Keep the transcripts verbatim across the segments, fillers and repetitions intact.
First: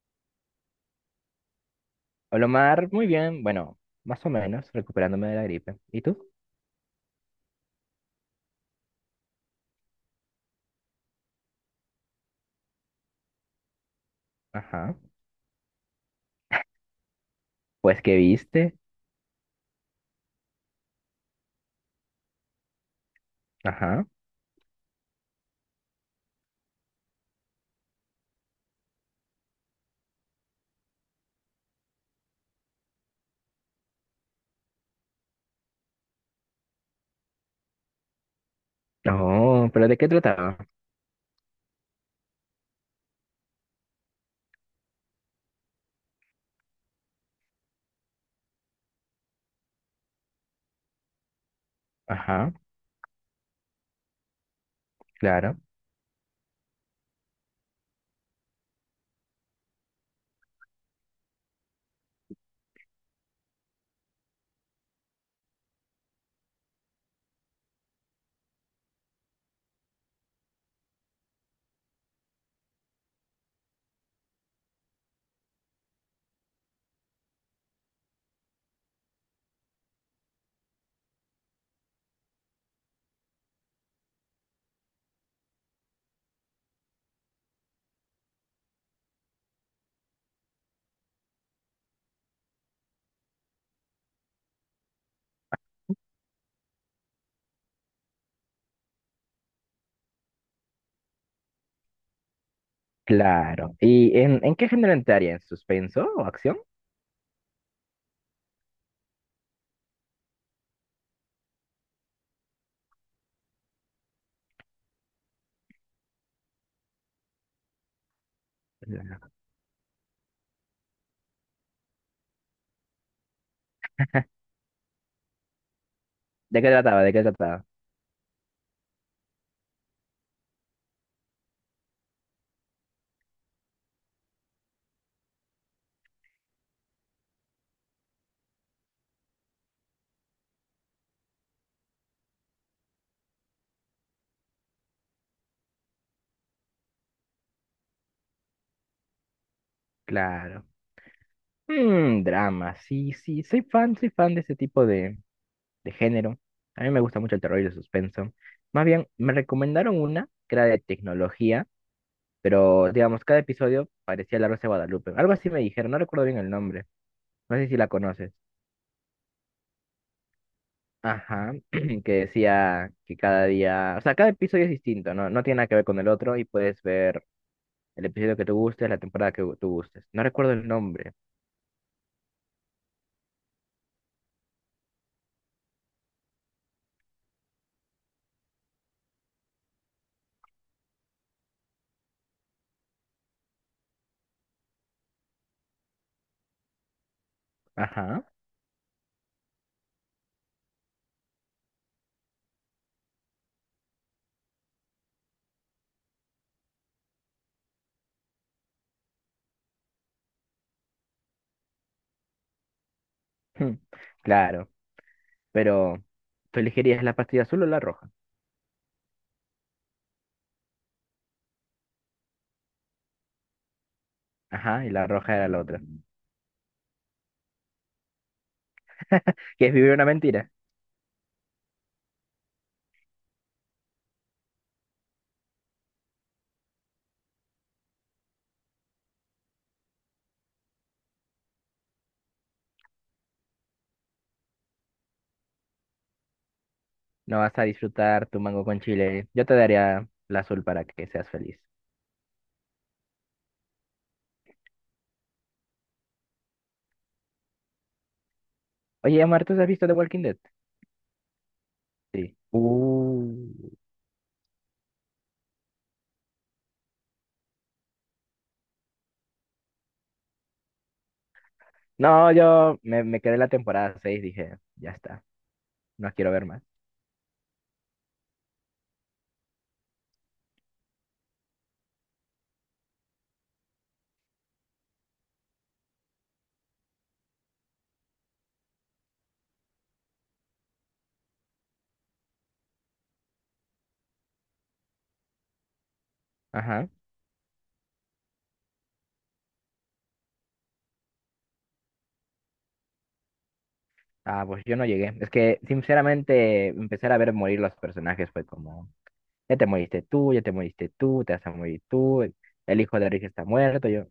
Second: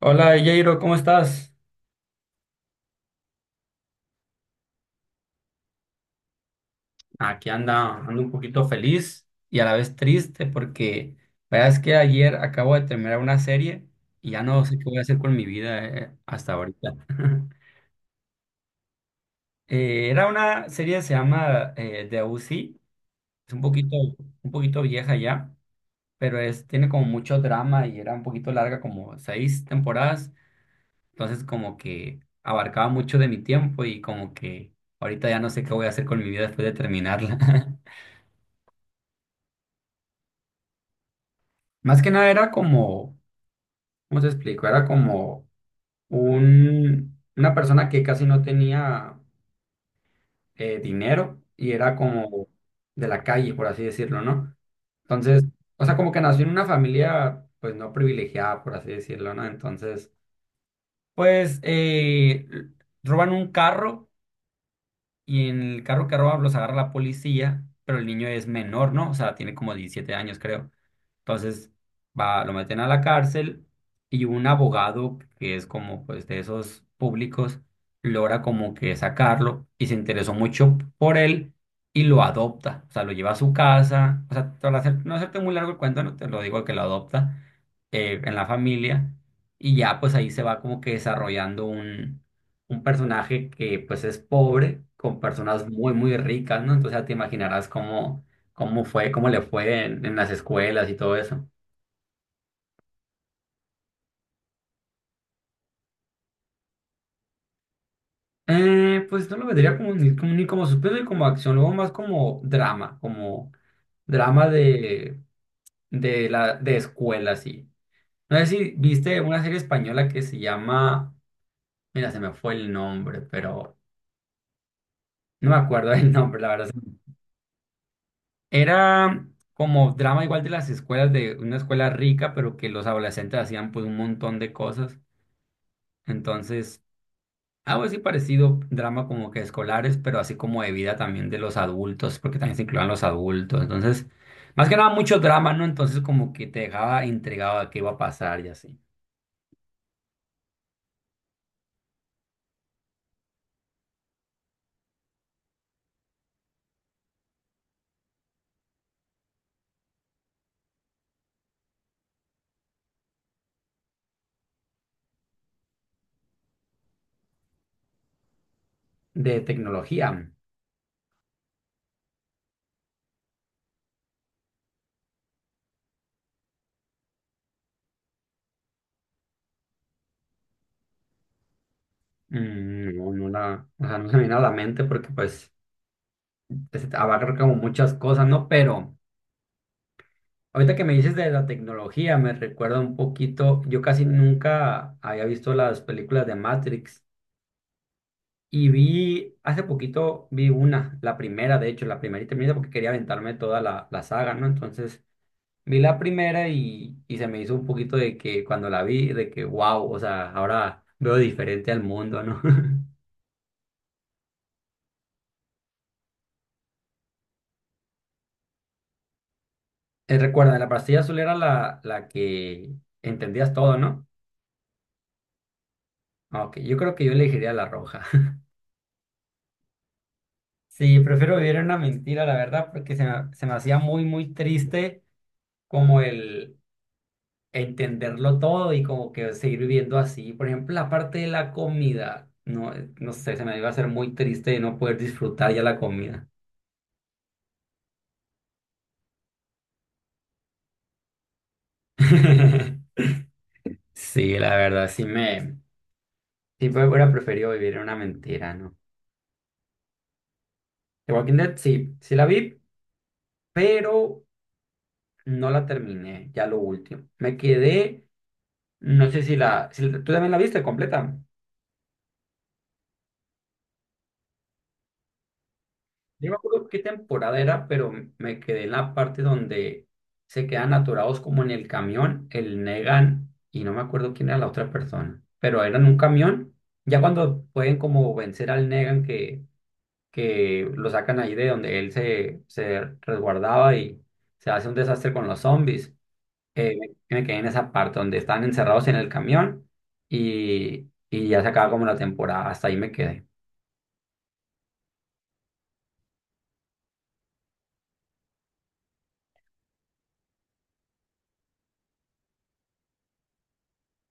Hola, Jairo, ¿cómo estás? Hola, Omar, muy bien. Bueno, más o menos, recuperándome de la gripe. ¿Y tú? Aquí anda, ando un poquito feliz y a la vez triste porque la verdad es que ayer acabo de terminar una serie y ya no sé qué Ajá. voy a hacer con mi vida eh, hasta ahorita. Pues, ¿qué viste? Eh, era una serie que se llama eh, The O C, es un poquito, Ajá. un poquito vieja ya, pero es, tiene como mucho drama y era un poquito larga, como seis temporadas, entonces como que abarcaba mucho de mi tiempo y como que ahorita ya no sé qué voy a hacer con mi vida después de terminarla. Oh, pero ¿de qué trataba? Más que nada era como, ¿cómo te explico? Era como un, una persona que casi no tenía eh, dinero y era como Ajá, de la calle, por así decirlo, ¿no? Entonces, claro. o sea, como que nació en una familia, pues no privilegiada, por así decirlo, ¿no? Entonces, pues eh, l- roban un carro y en el carro que roban los agarra la policía, pero el niño es menor, ¿no? O sea, tiene como diecisiete años, creo. Entonces va, lo meten a la cárcel y un abogado que es como pues de esos públicos logra como que sacarlo y se interesó mucho por él y lo adopta, o sea, lo lleva a su casa, o sea, para hacer- no hacerte muy largo el cuento, no te lo digo que lo adopta eh, en la familia y ya pues ahí se va como que desarrollando un, un personaje que pues es pobre con personas muy muy ricas, ¿no? Entonces ya te imaginarás cómo. ¿Cómo fue? ¿Cómo le fue en, en las escuelas y todo eso? Claro. ¿Y en, en qué género entraría? ¿En suspenso o acción? Eh, pues no lo vendría como ni como, ni como suspenso ni como acción, luego más como drama, como drama de, de, la, de escuela, sí. No sé si viste Claro. una serie española que se llama, mira, se me fue el nombre, pero no me acuerdo el nombre, la ¿De qué verdad. trataba? ¿De qué trataba? Era como drama igual de las escuelas, de una escuela rica, pero que los adolescentes hacían pues un montón de cosas. Entonces algo así parecido, drama como que escolares, pero así como de vida también de los adultos, porque también se incluían los adultos. Entonces, más que nada mucho drama, ¿no? Entonces como que te dejaba intrigado a qué iba a pasar y así. Claro. Mm, drama. Sí, sí, soy fan, soy fan de ese tipo de, de género. A mí me gusta mucho el terror y el suspenso. Más bien, me recomendaron una que era de tecnología. Pero, digamos, cada episodio parecía la Rosa de Guadalupe. Algo así me dijeron, no recuerdo bien el nombre. No sé si la conoces. De tecnología, Ajá, que decía que cada día, o sea, cada episodio es distinto, ¿no? No tiene nada que ver con el otro y puedes ver el episodio que tú gustes, la temporada que tú gustes. No recuerdo el nombre. mm, no, no la, o sea, no se me viene a la mente porque pues es- abarca como muchas cosas, ¿no? Pero ahorita que me dices de la tecnología, me recuerda un poquito, yo casi nunca había visto las películas de Matrix. Ajá, Y vi, hace poquito vi una, la primera, de hecho, la primerita, primerita, porque quería aventarme toda la, la saga, ¿no? Entonces vi la primera y, y se me hizo un poquito de que cuando la vi, de que wow, o sea, ahora veo diferente al mundo, ¿no? claro, pero tú elegirías la pastilla azul o la roja. Eh, recuerda, la pastilla azul era la, la que entendías todo, ¿no? Ajá, y la roja era la otra. Ah, ok, yo creo que yo elegiría la roja. Que es vivir una mentira. Sí, prefiero vivir en una mentira, la verdad, porque se me, se me hacía muy, muy triste como el, entenderlo todo y como que seguir viviendo así. Por ejemplo, la parte de la comida, no, eh, no sé, se me iba a hacer muy triste de no poder disfrutar ya la comida. No vas a disfrutar tu mango con chile. Yo te daría la azul para que seas feliz. Sí, la verdad, sí me, sí me hubiera preferido vivir en una mentira, ¿no? Oye, Amar, ¿tú has visto The Walking Dead? The Walking Dead, sí, sí la Sí. vi, Uh. pero no la terminé, ya lo último. Me quedé, no sé si la, si la- tú también la viste completa. No, yo me, me quedé en la temporada seis, dije, ya está, no Yo quiero me ver más. acuerdo qué temporada era, pero me quedé en la parte donde se quedan atorados como en el camión, el Negan, y no me acuerdo quién era la otra persona, pero eran un camión, ya cuando pueden como vencer al Negan que, que lo sacan ahí de donde él se, se resguardaba y se hace un desastre con los zombies, eh, Ajá. me, me quedé en esa parte donde están encerrados en el camión y, y ya se acaba como la temporada, hasta ahí me quedé. Ah, pues yo no llegué. Es que, sinceramente, empezar a ver morir los personajes fue como, ya te moriste tú, ya te moriste tú, te vas a morir tú, el hijo de Rick está muerto, yo,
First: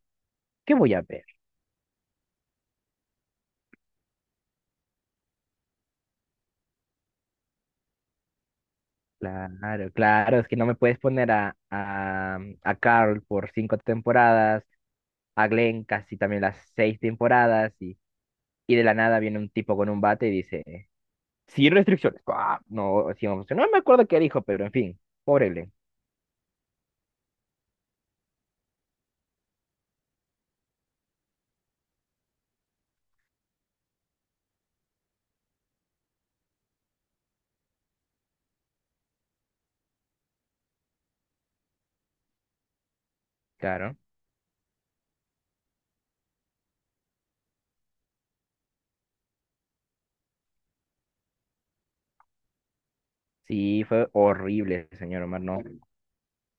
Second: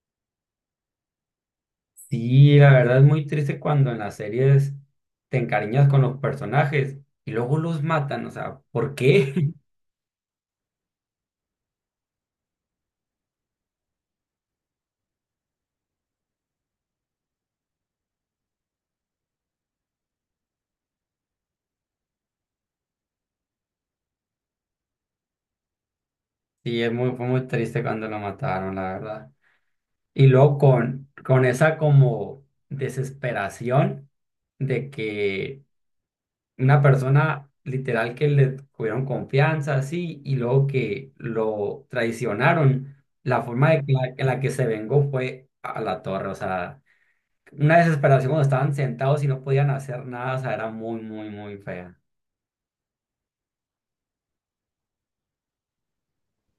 ¿qué voy a ver? Sí, la verdad es muy triste cuando en las series te encariñas con los personajes y luego los matan, o sea, ¿por qué? Claro, claro, es que no me puedes poner a, a, a Carl por cinco temporadas, a Glenn casi también las seis temporadas, y, y de la nada viene un tipo con un bate y dice... Sin restricciones. Ah, no, sí, vamos, no me acuerdo qué dijo, pero en fin, pobrele, Sí, es muy, fue muy triste cuando lo mataron, la verdad. Y luego con, con esa como desesperación de que una persona literal que le tuvieron confianza, así, y luego que lo traicionaron, la forma de que claro. la, en la que se vengó fue a la torre, o sea. Una desesperación cuando estaban sentados y no podían hacer nada, o sea, era muy, muy, muy fea. Sí, fue horrible, señor Omar, no.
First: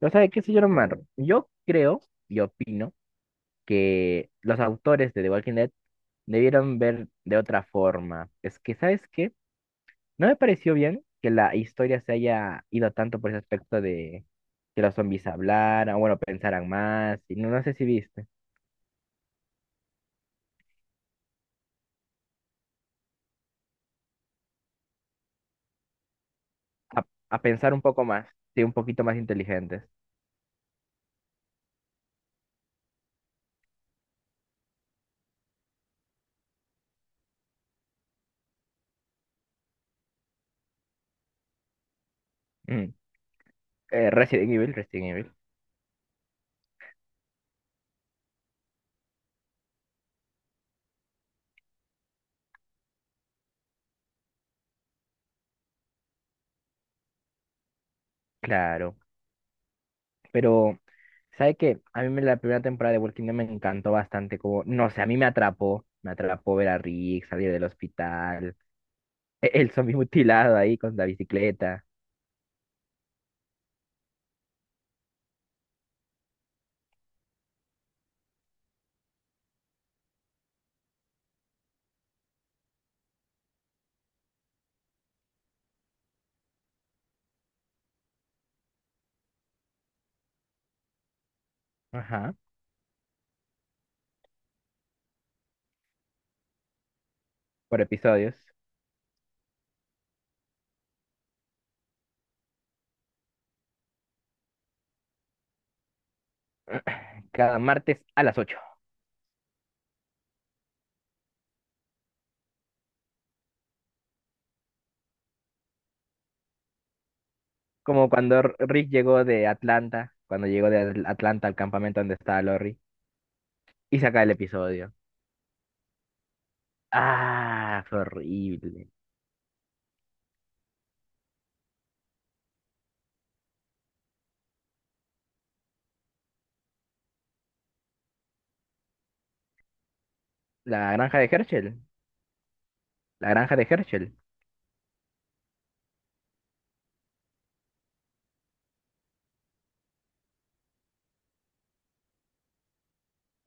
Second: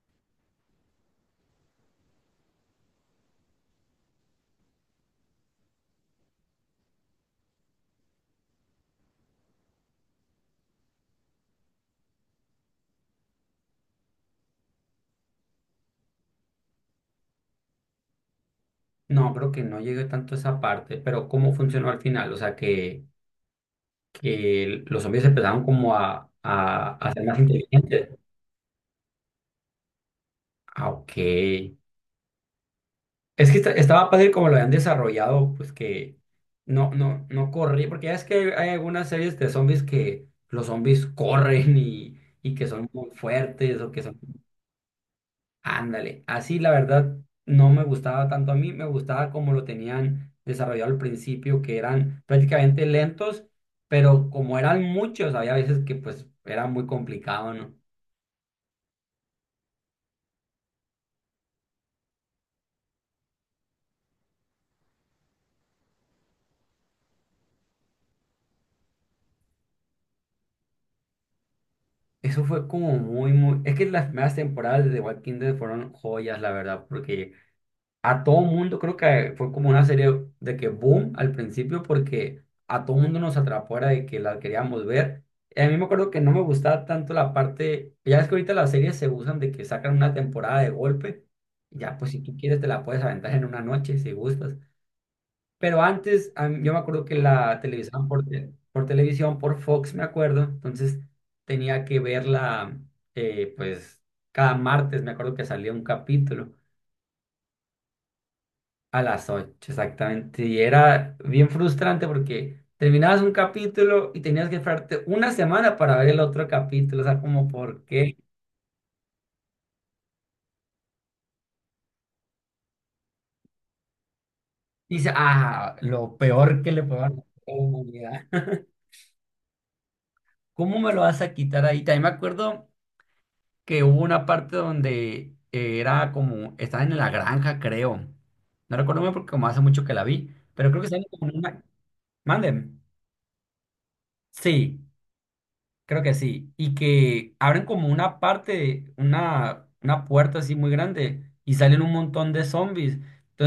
¿No sabe qué, señor Omar? Yo creo y opino que los autores de The Walking Dead debieron ver de otra forma. Es que, ¿sabes qué? No me pareció bien que la historia se haya ido tanto por ese aspecto de que los zombies hablaran, bueno, pensaran más, y no, no sé si viste, No, creo que no llegué tanto a esa parte, pero ¿cómo funcionó al final? O sea, que, que los zombies empezaron como a, a, a, a ser más a pensar un poco inteligentes. más, sí, un poquito más inteligentes. Ah, ok. Es que esta- estaba padre como lo habían desarrollado, pues que no, no, no corrí, porque ya es que hay, hay algunas series de zombies que los zombies corren y, y que son Mm. muy fuertes o que Eh, son. Resident Evil, Resident Evil, Ándale, así la verdad no me gustaba tanto a mí, me gustaba como lo tenían desarrollado al principio, que eran prácticamente lentos, pero como eran muchos, había veces que pues era muy complicado, ¿no? claro. Pero, ¿sabe qué? A mí me- la primera temporada de Walking Dead me encantó bastante, como, no sé, a mí me atrapó, me atrapó ver a Rick salir del hospital, e- el zombie mutilado ahí con la bicicleta, Eso fue como muy, muy... Es que las primeras temporadas de The Walking Dead fueron joyas, la verdad, porque a todo mundo, creo que fue como una serie de que boom al principio porque a todo mundo nos atrapó era de que la queríamos ver. Y a mí me acuerdo que no me gustaba tanto la parte, ya es que ahorita las series se usan de que sacan una temporada de golpe, ya pues si ajá, tú quieres te la puedes aventar en una noche si gustas. Pero antes a mí- yo me acuerdo que la por televisaban por, episodios, te- por televisión, por Fox, me acuerdo, entonces tenía que verla eh, pues cada martes, me acuerdo que salía un capítulo. cada martes a las ocho A las ocho exactamente. Y era bien frustrante porque terminabas un capítulo y tenías que esperarte una semana para ver el otro capítulo. O sea, como por como qué. cuando R- Rick llegó de Atlanta, cuando llegó de Atl- Atlanta al campamento donde estaba Lori, y saca el episodio. Dice, ah, lo peor que le puedo dar a la Ah, fue humanidad. horrible. ¿Cómo me lo vas a quitar ahí? También me acuerdo que hubo una parte donde eh, era como, estaba en la granja, creo. No recuerdo muy bien porque como hace mucho que la vi, pero creo que La estaba granja de como en una... Herschel, Manden. la granja de Herschel, Sí. Creo que sí. Y que abren como una parte, una, una puerta así muy grande y salen un montón de zombies.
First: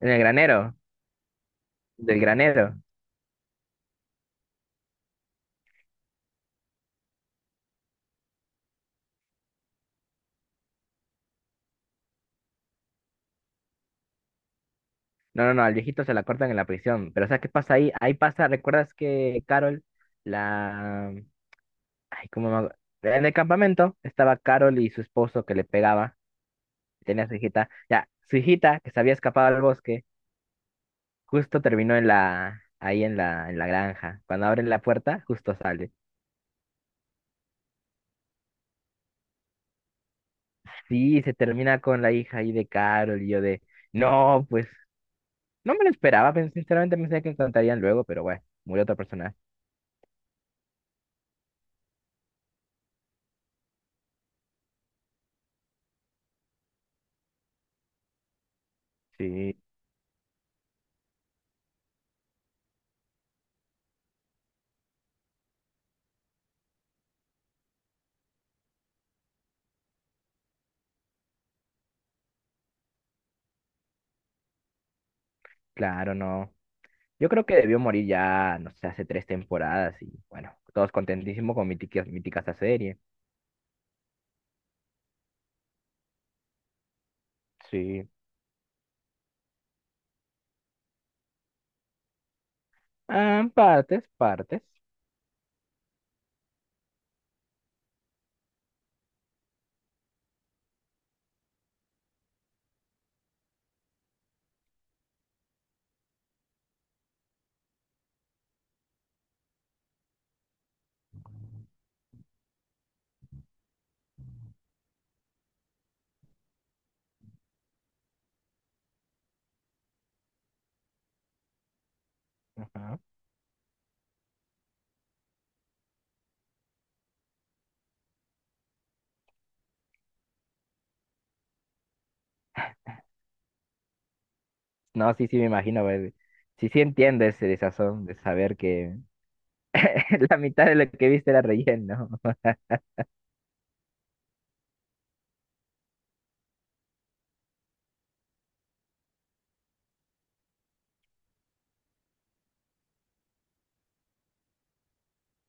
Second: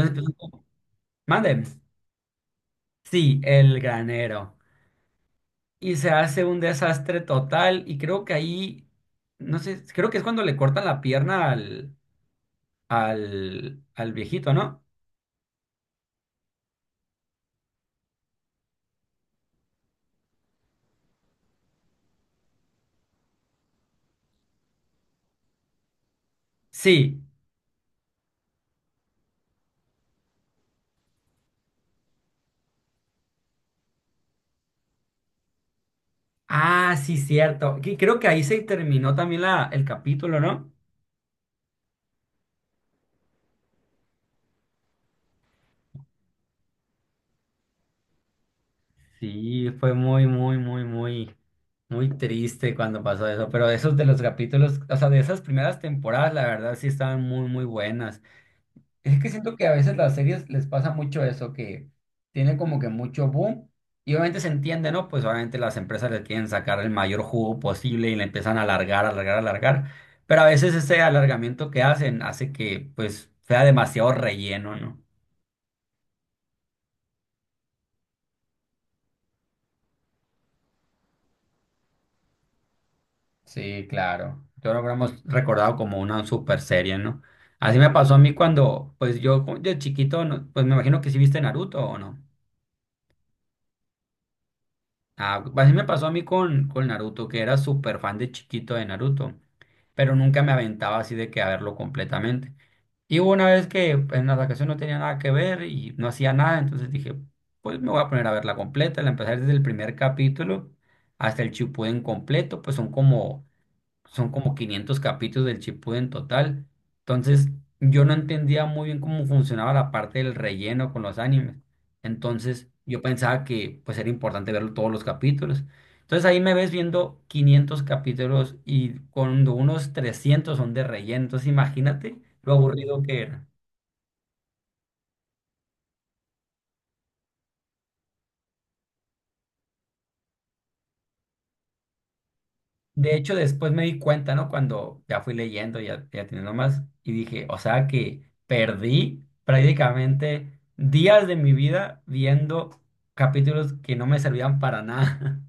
en mm, el empiezan como, granero. mande, Del granero. sí, el granero. Y se hace un desastre total. Y creo que ahí, no sé, creo que es cuando le cortan la pierna al, al, al viejito, ¿no? No, no, no, al viejito se la cortan en la prisión. Pero ¿sabes qué pasa ahí? Ahí pasa, ¿recuerdas que Carol, la... Ay, ¿cómo me... hago? En el campamento estaba Carol y su esposo que le pegaba, Sí. tenía a su hijita. Ya, su hijita, que se había escapado al bosque, justo terminó en la... ahí en la... en la granja. Cuando abren la puerta, justo sale. Ah, sí, cierto. Que creo que ahí se terminó también la, el capítulo, ¿no? Sí, se termina con la hija ahí de Carol y yo de... No, pues, no me lo esperaba, pero sinceramente pensé que encontrarían luego, pero bueno, murió otra persona. Sí, fue muy, muy, muy, muy, muy triste cuando pasó eso, pero esos de los capítulos, o sea, de esas primeras temporadas, la verdad sí estaban muy, muy buenas. Es que siento Sí, que a veces las series les pasa mucho eso, que tienen como que mucho boom y obviamente se entiende, ¿no? Pues obviamente las empresas le quieren sacar el mayor jugo posible y le empiezan a alargar, alargar, alargar, pero a veces ese alargamiento que hacen hace que pues sea demasiado relleno, ¿no? claro, no. Yo creo que debió morir ya, no sé, hace tres temporadas y bueno, todos contentísimos con mítica, mítica esa serie. Sí, claro. Yo lo hemos recordado como una super serie, ¿no? Así me Sí. pasó a mí cuando, pues yo cu- de chiquito, no- pues me imagino que sí viste Naruto o no. Ah, partes, partes. Ah, pues, así me pasó a mí con, con Naruto, que era súper fan de chiquito de Naruto, pero nunca me aventaba así de que a verlo completamente. Y hubo una vez que en la vacación no tenía nada que ver y no hacía nada, entonces dije, pues me voy a poner a verla completa. La empecé desde el primer capítulo hasta el Shippuden completo, pues son como son como quinientos capítulos del Shippuden en total. Entonces, yo no entendía muy bien cómo funcionaba la parte del relleno con los animes. Entonces, Ajá. yo pensaba que pues era importante verlo todos los capítulos. Entonces, ahí me ves viendo quinientos capítulos y cuando unos trescientos son de relleno. Entonces, imagínate lo aburrido que era. No, sí, sí, me imagino, ver, sí, sí entiendo ese desazón de saber que la mitad de lo que viste era relleno. De hecho, después me di cuenta, ¿no? Cuando ya fui leyendo, ya, ya teniendo más, y dije, o sea que perdí prácticamente días de mi vida viendo capítulos que no me servían para nada.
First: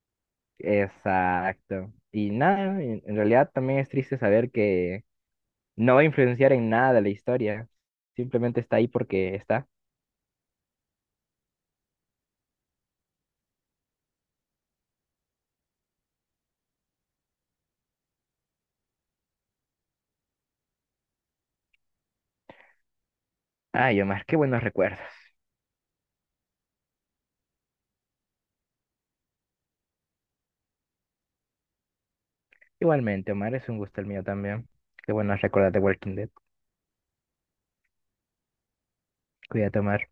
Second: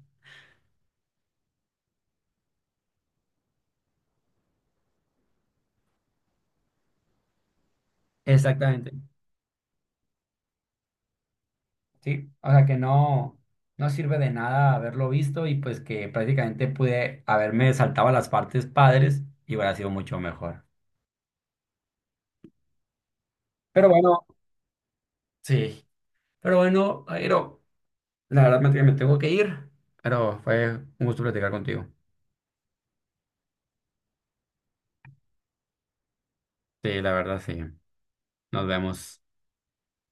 Exacto. Y nada, en en realidad también es triste saber que no va a influenciar en nada la historia. Simplemente está ahí Exactamente, porque está. sí. O sea que no, no sirve de nada haberlo visto y pues que prácticamente pude haberme saltado las partes padres y hubiera sido mucho mejor. Pero Ay, Omar, bueno, qué buenos recuerdos. sí. Pero bueno, Airo, la verdad me me tengo que ir, pero fue un gusto platicar contigo. Igualmente, Omar, es un gusto el mío también. Qué bueno recordar de Walking Dead. Sí, la verdad, sí. Nos vemos. Cuídate, Omar.